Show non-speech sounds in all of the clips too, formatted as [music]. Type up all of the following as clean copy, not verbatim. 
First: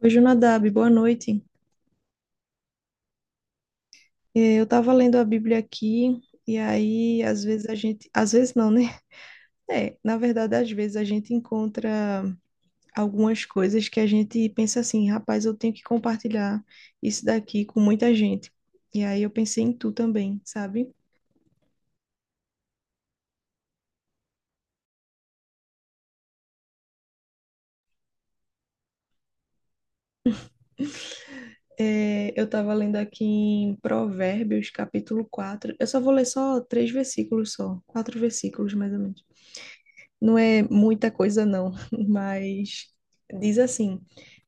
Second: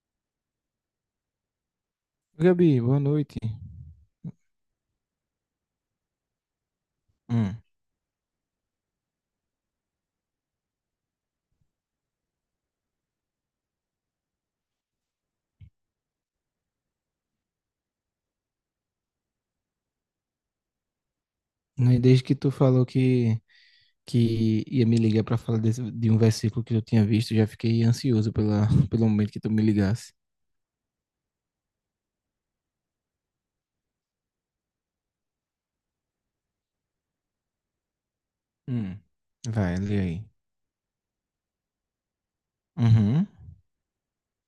Oi, Jonadab, boa noite. Gabi, boa noite. Eu estava lendo a Bíblia aqui, e aí, às Hum. vezes a gente. Às vezes não, né? [laughs] É, na verdade, às vezes a gente encontra algumas coisas que a gente pensa assim, rapaz, eu tenho que compartilhar isso daqui com muita gente. E aí eu pensei em tu também, sabe? Não é Desde que tu falou que ia me ligar para falar de um versículo que eu tinha visto, já fiquei ansioso [laughs] pelo momento que tu me ligasse. Eu estava lendo aqui em Provérbios, capítulo 4. Eu só vou ler só 3 versículos só, 4 versículos mais ou Hum. menos. Vai, lê aí. Não é muita coisa, não, [laughs] mas Uhum, diz assim:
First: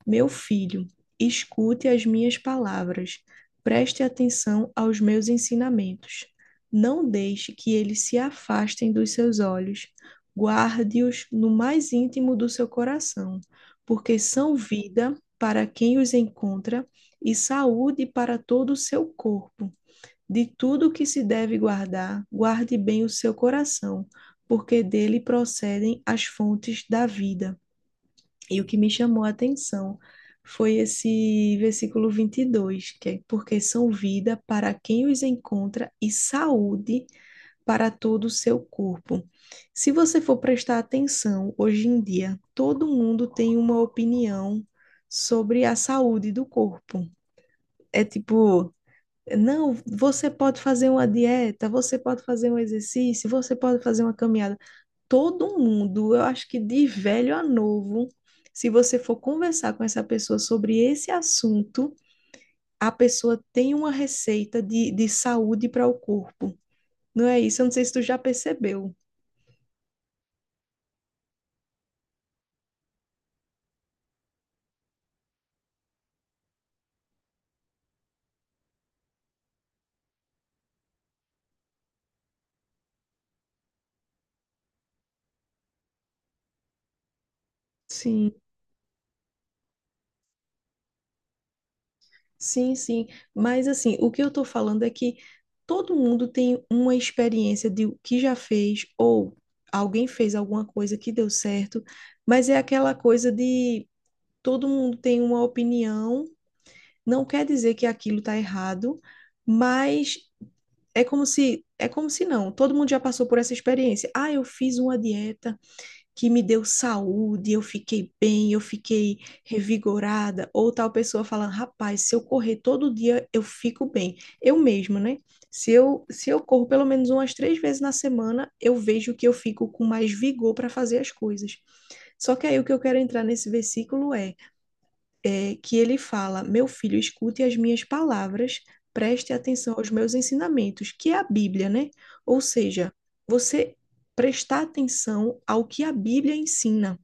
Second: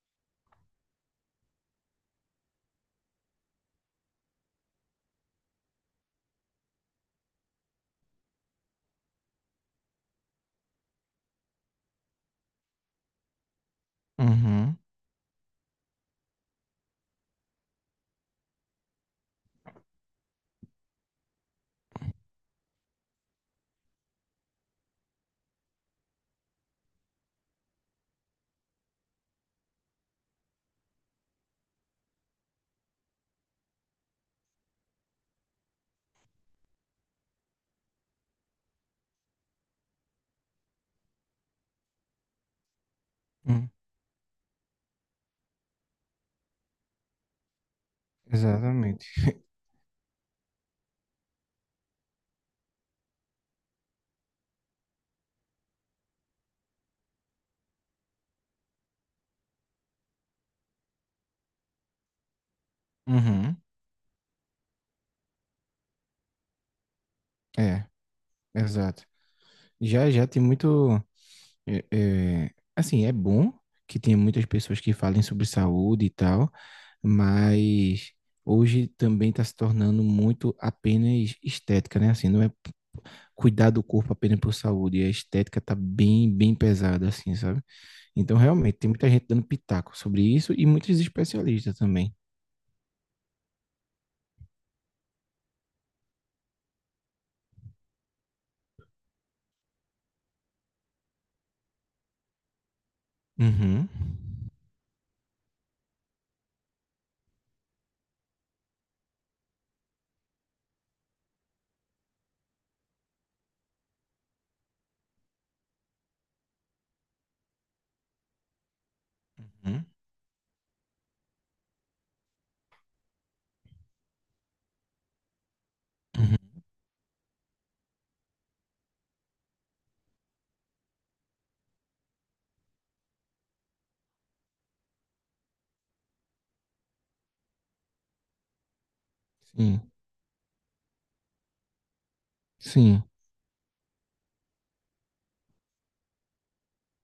Meu filho, escute as minhas palavras, preste atenção aos meus ensinamentos. Não deixe que eles se afastem dos seus olhos, guarde-os no mais íntimo do seu coração, porque são uhum, vida para quem os encontra e saúde para todo o seu corpo. De tudo que se deve guardar, guarde bem o seu coração, porque dele procedem as fontes da vida. E o que me chamou a atenção foi esse versículo 22, que é porque são vida para quem os encontra e saúde para todo o seu corpo. Se você for prestar atenção, hoje em dia, todo mundo tem hum. uma opinião sobre a saúde do corpo. É tipo, Exatamente. [laughs] não, você pode fazer uma dieta, você pode fazer um exercício, você pode fazer uma caminhada. Todo mundo, eu acho que de velho a novo, se você for conversar com essa pessoa sobre esse assunto, a pessoa Uhum. tem uma receita de saúde para o corpo. Não é isso? Eu não sei É, se tu já percebeu. exato. Já, já tem muito. é, é, assim, é bom que tenha muitas pessoas que falem sobre saúde e tal, mas hoje também está se tornando muito apenas estética, né? Assim, não é cuidar do corpo apenas por saúde. E a estética tá bem, bem pesada, assim, sabe? Sim. Então, realmente, tem muita gente dando pitaco sobre isso e muitos especialistas também. Sim, sim. Mas assim, o que eu tô falando é que todo mundo tem uma experiência de o que já fez ou alguém fez alguma coisa que deu certo, mas é aquela coisa de Uhum. todo mundo tem uma opinião, não quer dizer que aquilo tá errado, mas é como se não, todo mundo já passou por essa experiência. Ah, eu fiz uma dieta que me deu saúde, eu fiquei bem, eu fiquei Uhum. revigorada. Ou tal pessoa falando, rapaz, se eu correr todo dia, eu fico bem. Eu mesma, né? Se eu Uhum. corro pelo menos umas 3 vezes na semana, eu vejo que eu fico com mais vigor para fazer as coisas. Só que aí o que eu quero entrar nesse versículo é que ele fala: Meu filho, escute as minhas palavras, preste atenção Sim, aos meus ensinamentos, que é a Bíblia, né? Ou seja, sim. você prestar atenção ao que a Bíblia ensina.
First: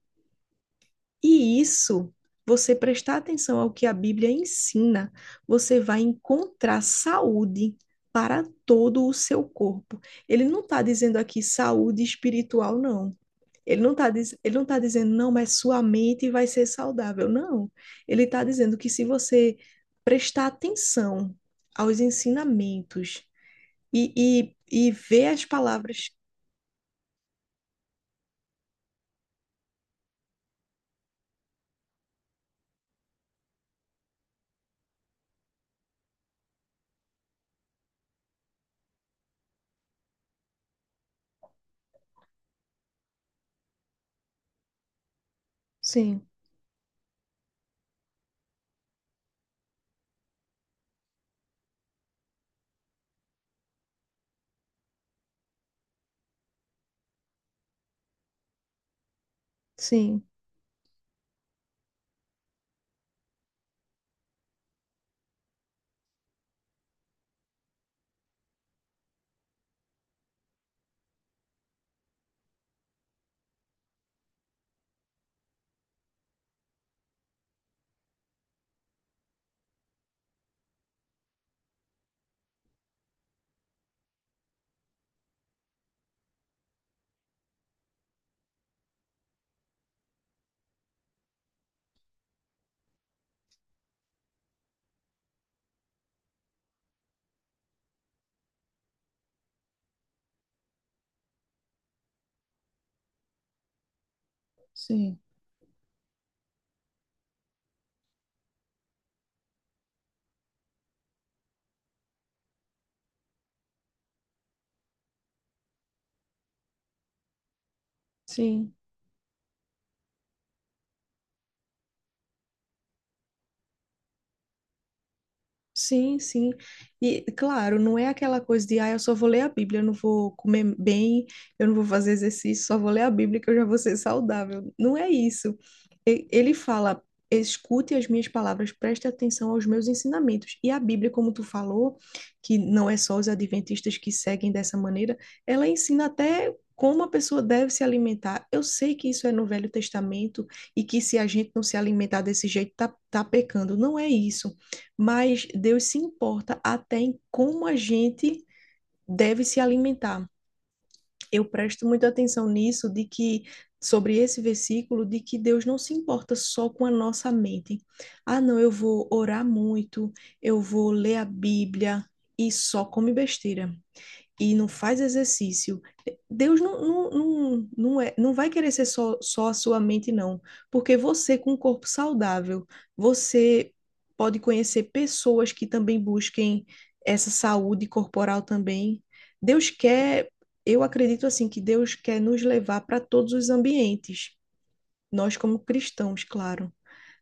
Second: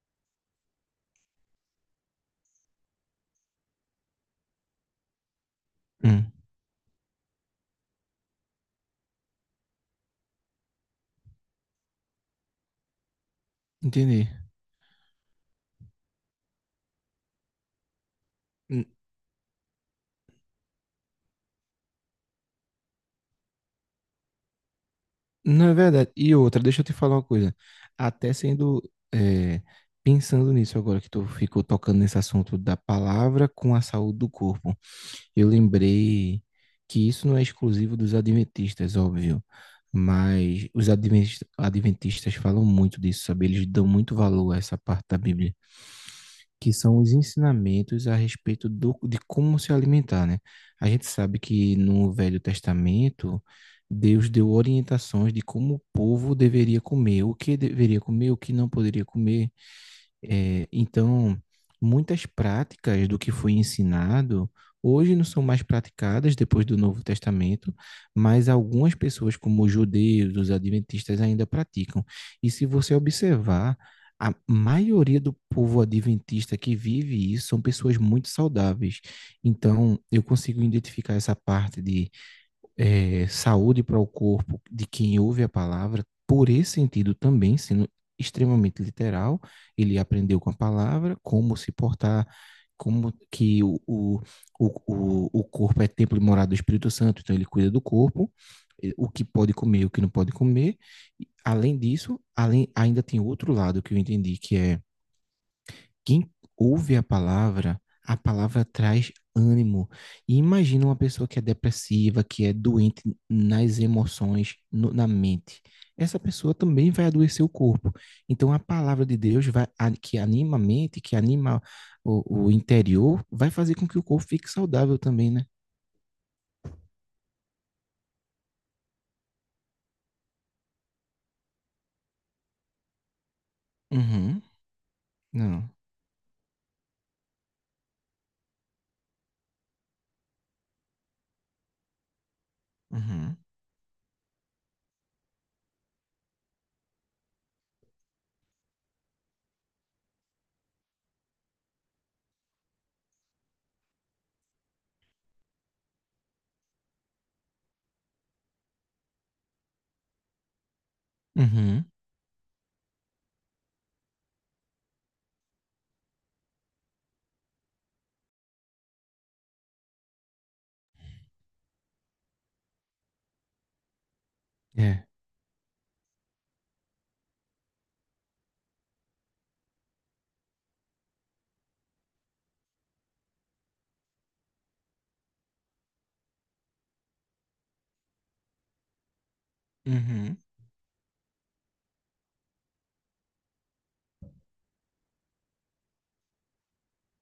E isso, você prestar atenção ao que a Bíblia ensina, você vai Hum. encontrar saúde para todo o seu corpo. Ele não está dizendo aqui saúde espiritual, não. Ele não está Entendi. ele não tá dizendo, não, mas sua mente vai ser saudável. Não. Ele está dizendo N- que se você prestar atenção aos ensinamentos e, e, e ver as Não é palavras. verdade. E outra, deixa eu te falar uma coisa. Até sendo, é, Pensando nisso agora que tu ficou tocando nesse assunto da palavra com a saúde do corpo. Eu lembrei que isso não é exclusivo dos adventistas, óbvio, mas os adventistas falam muito disso, sabe? Eles dão muito valor a essa parte da Bíblia, Sim, que são os ensinamentos a respeito de como se alimentar, né? A gente sabe que no Velho Testamento, Deus deu orientações de como o povo deveria comer, o que deveria comer, o que não poderia comer. sim, É, então, muitas práticas do que foi ensinado hoje não são mais praticadas depois do Novo Testamento, mas algumas pessoas, como os judeus, os adventistas, ainda praticam. E se você observar, a maioria do povo adventista que vive isso são pessoas muito saudáveis. Então, eu consigo identificar essa parte de saúde para o corpo de quem ouve a palavra, por esse sentido também, sendo extremamente literal, ele aprendeu com a palavra como se portar, como que o corpo é templo e morada do Espírito Santo, então ele cuida do corpo, o que pode comer, o que não pode comer. Além disso, ainda tem outro lado que eu entendi, que é sim, quem ouve a palavra traz ânimo. E imagina uma pessoa que é depressiva, que é doente nas emoções, na mente. Essa pessoa também vai adoecer o corpo. Então, a sim. palavra de Deus que anima a mente, que anima o interior, vai fazer com que o corpo fique saudável também, né? Sim, sim. E claro, não é aquela coisa de, ah, eu só vou ler a Bíblia, eu não vou comer bem, eu não vou fazer exercício, só vou ler a Bíblia que eu já vou ser Uhum. saudável. Não é isso. Não. Ele fala, escute as minhas palavras, preste atenção aos meus ensinamentos. E a Bíblia, como tu falou, que não é só os Uhum. adventistas que seguem dessa maneira, ela ensina até como a pessoa deve se alimentar. Eu sei que isso é no Velho Testamento e que se a gente não se alimentar desse jeito, tá pecando. Não é isso, mas Deus se importa até em como a gente deve se alimentar. Eu Uhum. presto muita atenção nisso, de que sobre esse versículo, de que Deus não se importa só com a nossa mente. Ah, não, eu vou orar muito, eu vou ler a Bíblia e só come besteira e não faz É. exercício, Deus não vai querer ser só a sua mente, não. Porque você, com um corpo saudável, você pode conhecer pessoas que também busquem essa saúde corporal também. Deus quer, Uhum. eu acredito assim, que Deus quer nos levar para todos os ambientes, nós como cristãos, claro.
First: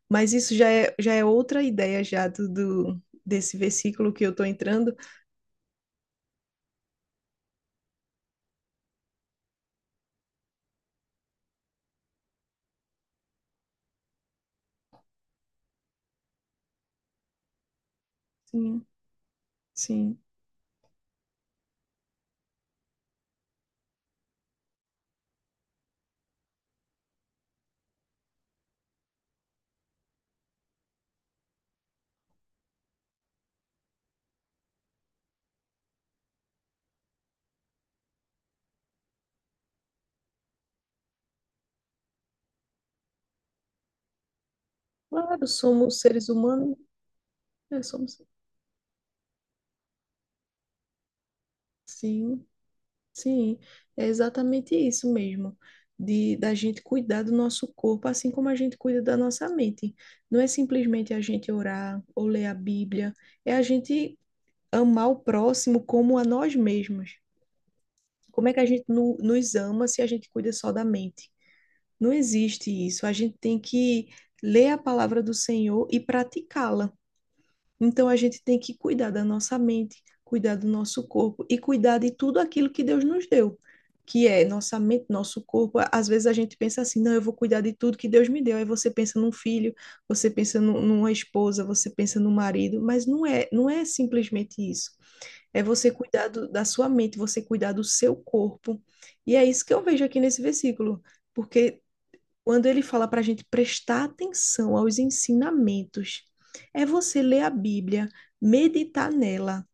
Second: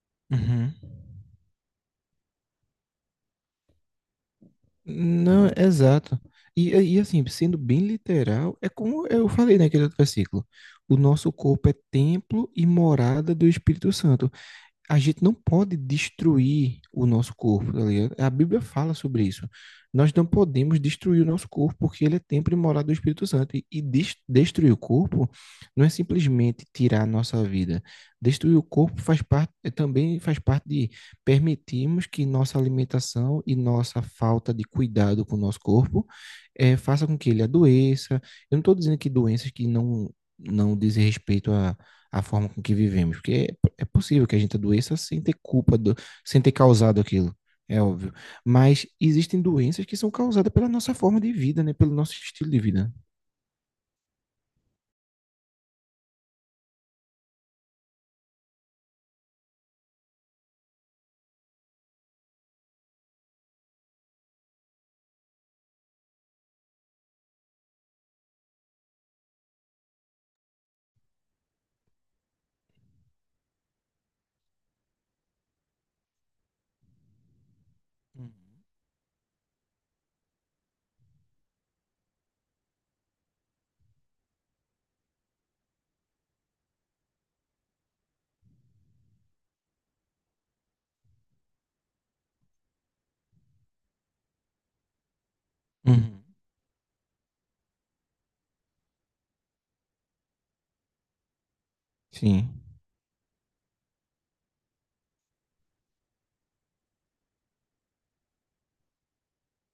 Mas isso Uhum. Já é outra ideia já do desse versículo que eu estou entrando. Não, exato. E, e assim, sendo bem literal, é como eu falei naquele outro versículo. O nosso corpo é templo e morada do Espírito Santo, a gente não pode destruir o nosso corpo, tá ligado? A Bíblia Sim, fala sobre isso. Nós sim. não podemos destruir o nosso corpo, porque ele é templo e morada do Espírito Santo. Destruir o corpo não é simplesmente tirar a nossa vida. Destruir o corpo faz parte, também faz parte de permitirmos que nossa alimentação e nossa falta de cuidado com o nosso corpo faça com que ele adoeça. Eu não estou dizendo que doenças que não, não dizem respeito a forma com que vivemos, porque é possível que a gente adoeça sem ter Claro, culpa, somos seres sem ter humanos, causado aquilo, é né? óbvio. Somos. Mas existem doenças que são causadas pela nossa forma de vida, né? Pelo nosso Sim, estilo de vida. sim, é exatamente isso mesmo, de da gente cuidar do nosso corpo, assim como a gente cuida da nossa mente. Não é simplesmente a gente orar ou ler a Bíblia, é a gente amar o próximo como a nós mesmos. Como é que a gente nos ama se a gente cuida só da mente? Não existe isso. A gente tem que ler a palavra do Senhor e praticá-la. Então a gente tem Uhum. que cuidar da nossa mente, cuidar do nosso corpo e cuidar de tudo aquilo que Deus nos deu, que é nossa mente, nosso corpo. Às vezes a gente pensa assim, não, eu vou cuidar de tudo que Deus me deu. Aí você pensa num filho, você pensa numa esposa, você pensa no marido, mas não é simplesmente isso. É você Uhum. cuidar da sua mente, você cuidar do seu corpo. E é isso que eu vejo aqui nesse versículo, porque Sim, quando ele fala para a gente prestar atenção aos ensinamentos, é você ler a Bíblia, meditar nela,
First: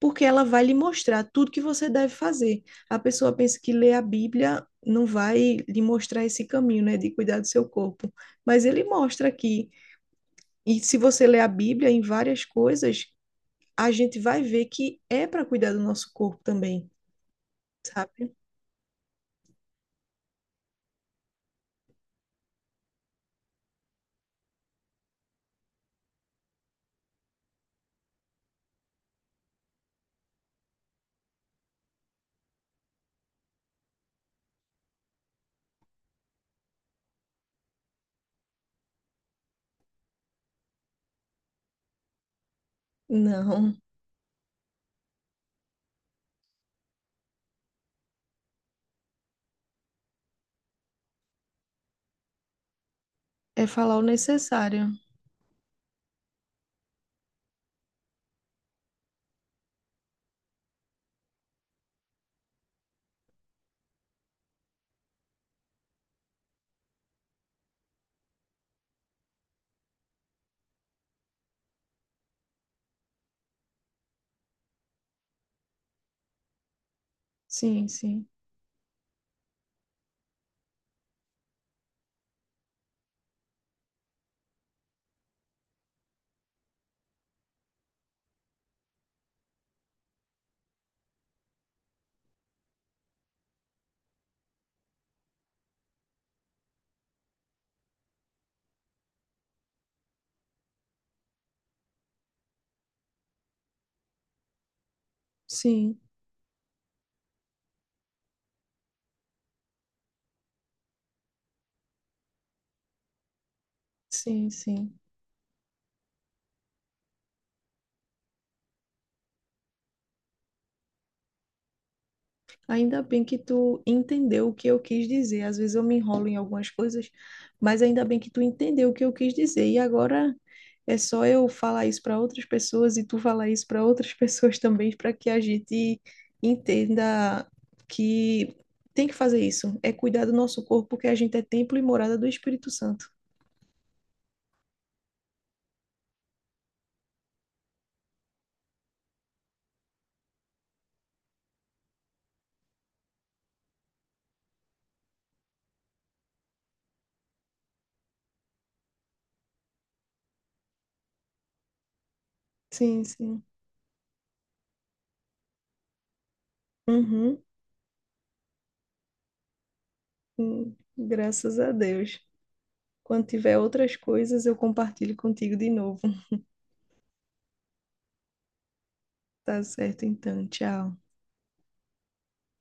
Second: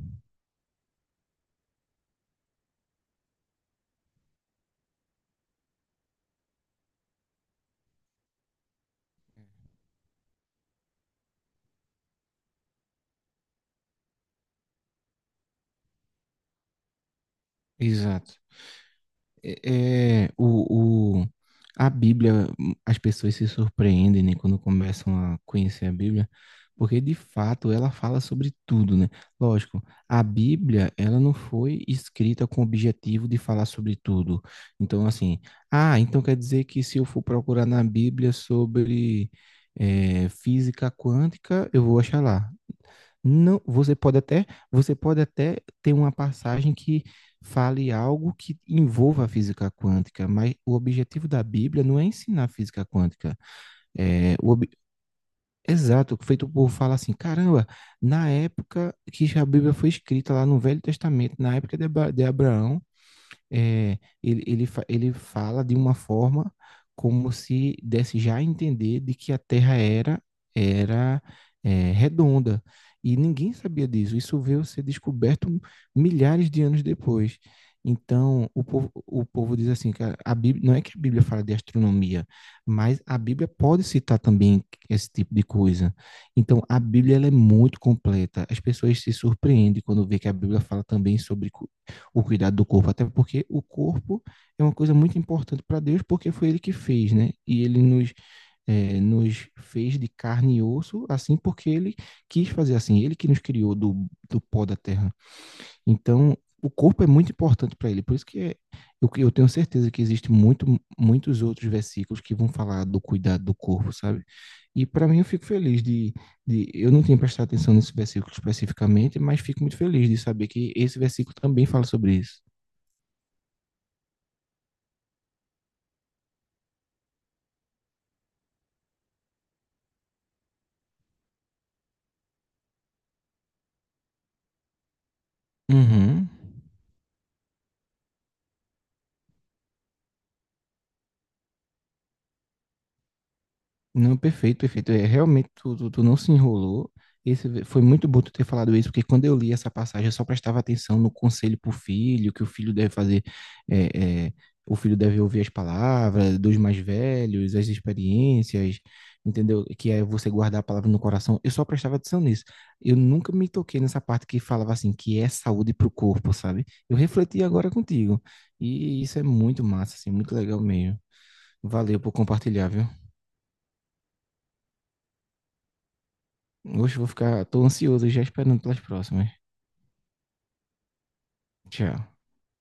porque ela vai lhe mostrar tudo que você deve fazer. A pessoa pensa que ler a Bíblia não vai lhe mostrar esse caminho, né, de cuidar do seu corpo, mas ele mostra aqui. E se você ler a Bíblia em várias coisas, a gente vai ver que é para cuidar do nosso corpo também, sabe? exato. é, é, o, o, a Bíblia, as pessoas se surpreendem, né, quando começam a conhecer a Bíblia, porque de fato ela fala sobre tudo, né? Lógico, a Bíblia, ela não foi escrita com o objetivo de falar sobre tudo. Então, assim, ah, então quer dizer que se eu for procurar na Bíblia sobre física quântica, eu vou achar lá. Não, Não, você pode até ter uma passagem que fale algo que envolva a física quântica, mas o objetivo da Bíblia não é ensinar física quântica. é falar o É, o, ob- necessário. Exato, feito por falar assim, caramba, na época que a Bíblia foi escrita lá no Velho Testamento, na época de Abraão, ele fala de uma forma como se desse já a entender de que a Terra era, era redonda. E ninguém sabia disso. Isso veio a ser descoberto milhares de anos depois. Sim, sim. Então, o povo diz assim, cara, a Bíblia, não é que a Bíblia fala de astronomia, mas a Bíblia pode citar também esse tipo de coisa. Então, a Bíblia ela é muito completa. As pessoas se surpreendem quando vê que a Bíblia fala também sobre o cuidado do corpo, até porque o corpo é uma coisa muito importante para Deus, porque foi Ele que fez, né? E Ele nos fez de carne e osso, assim, porque Ele quis fazer assim, Ele que nos criou do pó da terra. Sim, Então, o corpo é muito importante para ele, por isso que eu tenho certeza que existem muitos outros versículos que vão falar do cuidado do corpo, sabe? sim, E sim. para mim eu fico feliz eu não tinha prestado atenção nesse versículo especificamente, mas fico muito feliz de saber que esse versículo também fala sobre isso. Ainda bem que tu entendeu o que eu quis dizer. Às vezes eu me enrolo em algumas coisas, mas ainda bem que tu entendeu o que eu quis dizer. E agora é só eu falar isso para outras pessoas e tu falar isso para outras [laughs] pessoas também, para que a gente Uhum. entenda que tem que fazer isso. É cuidar do nosso corpo, porque a gente é templo e morada do Espírito Santo. Não, perfeito, perfeito. É, realmente, tu não se enrolou. Foi muito bom tu ter falado isso, porque quando eu li essa passagem, eu só prestava atenção no conselho para o filho, que o filho deve fazer, é, é, o filho deve ouvir as palavras dos mais velhos, as experiências, entendeu? Que é você guardar a palavra no coração. Eu só prestava atenção nisso. Eu Sim, nunca sim. me toquei nessa parte que falava assim, que é saúde para o corpo, sabe? Eu Uhum. refleti agora contigo. E isso é muito massa, assim, muito legal mesmo. graças a Valeu por Deus. compartilhar, viu? Quando tiver outras coisas, eu compartilho contigo de novo. Tô ansioso já esperando pelas próximas. Tá certo, então. Tchau. Tchau.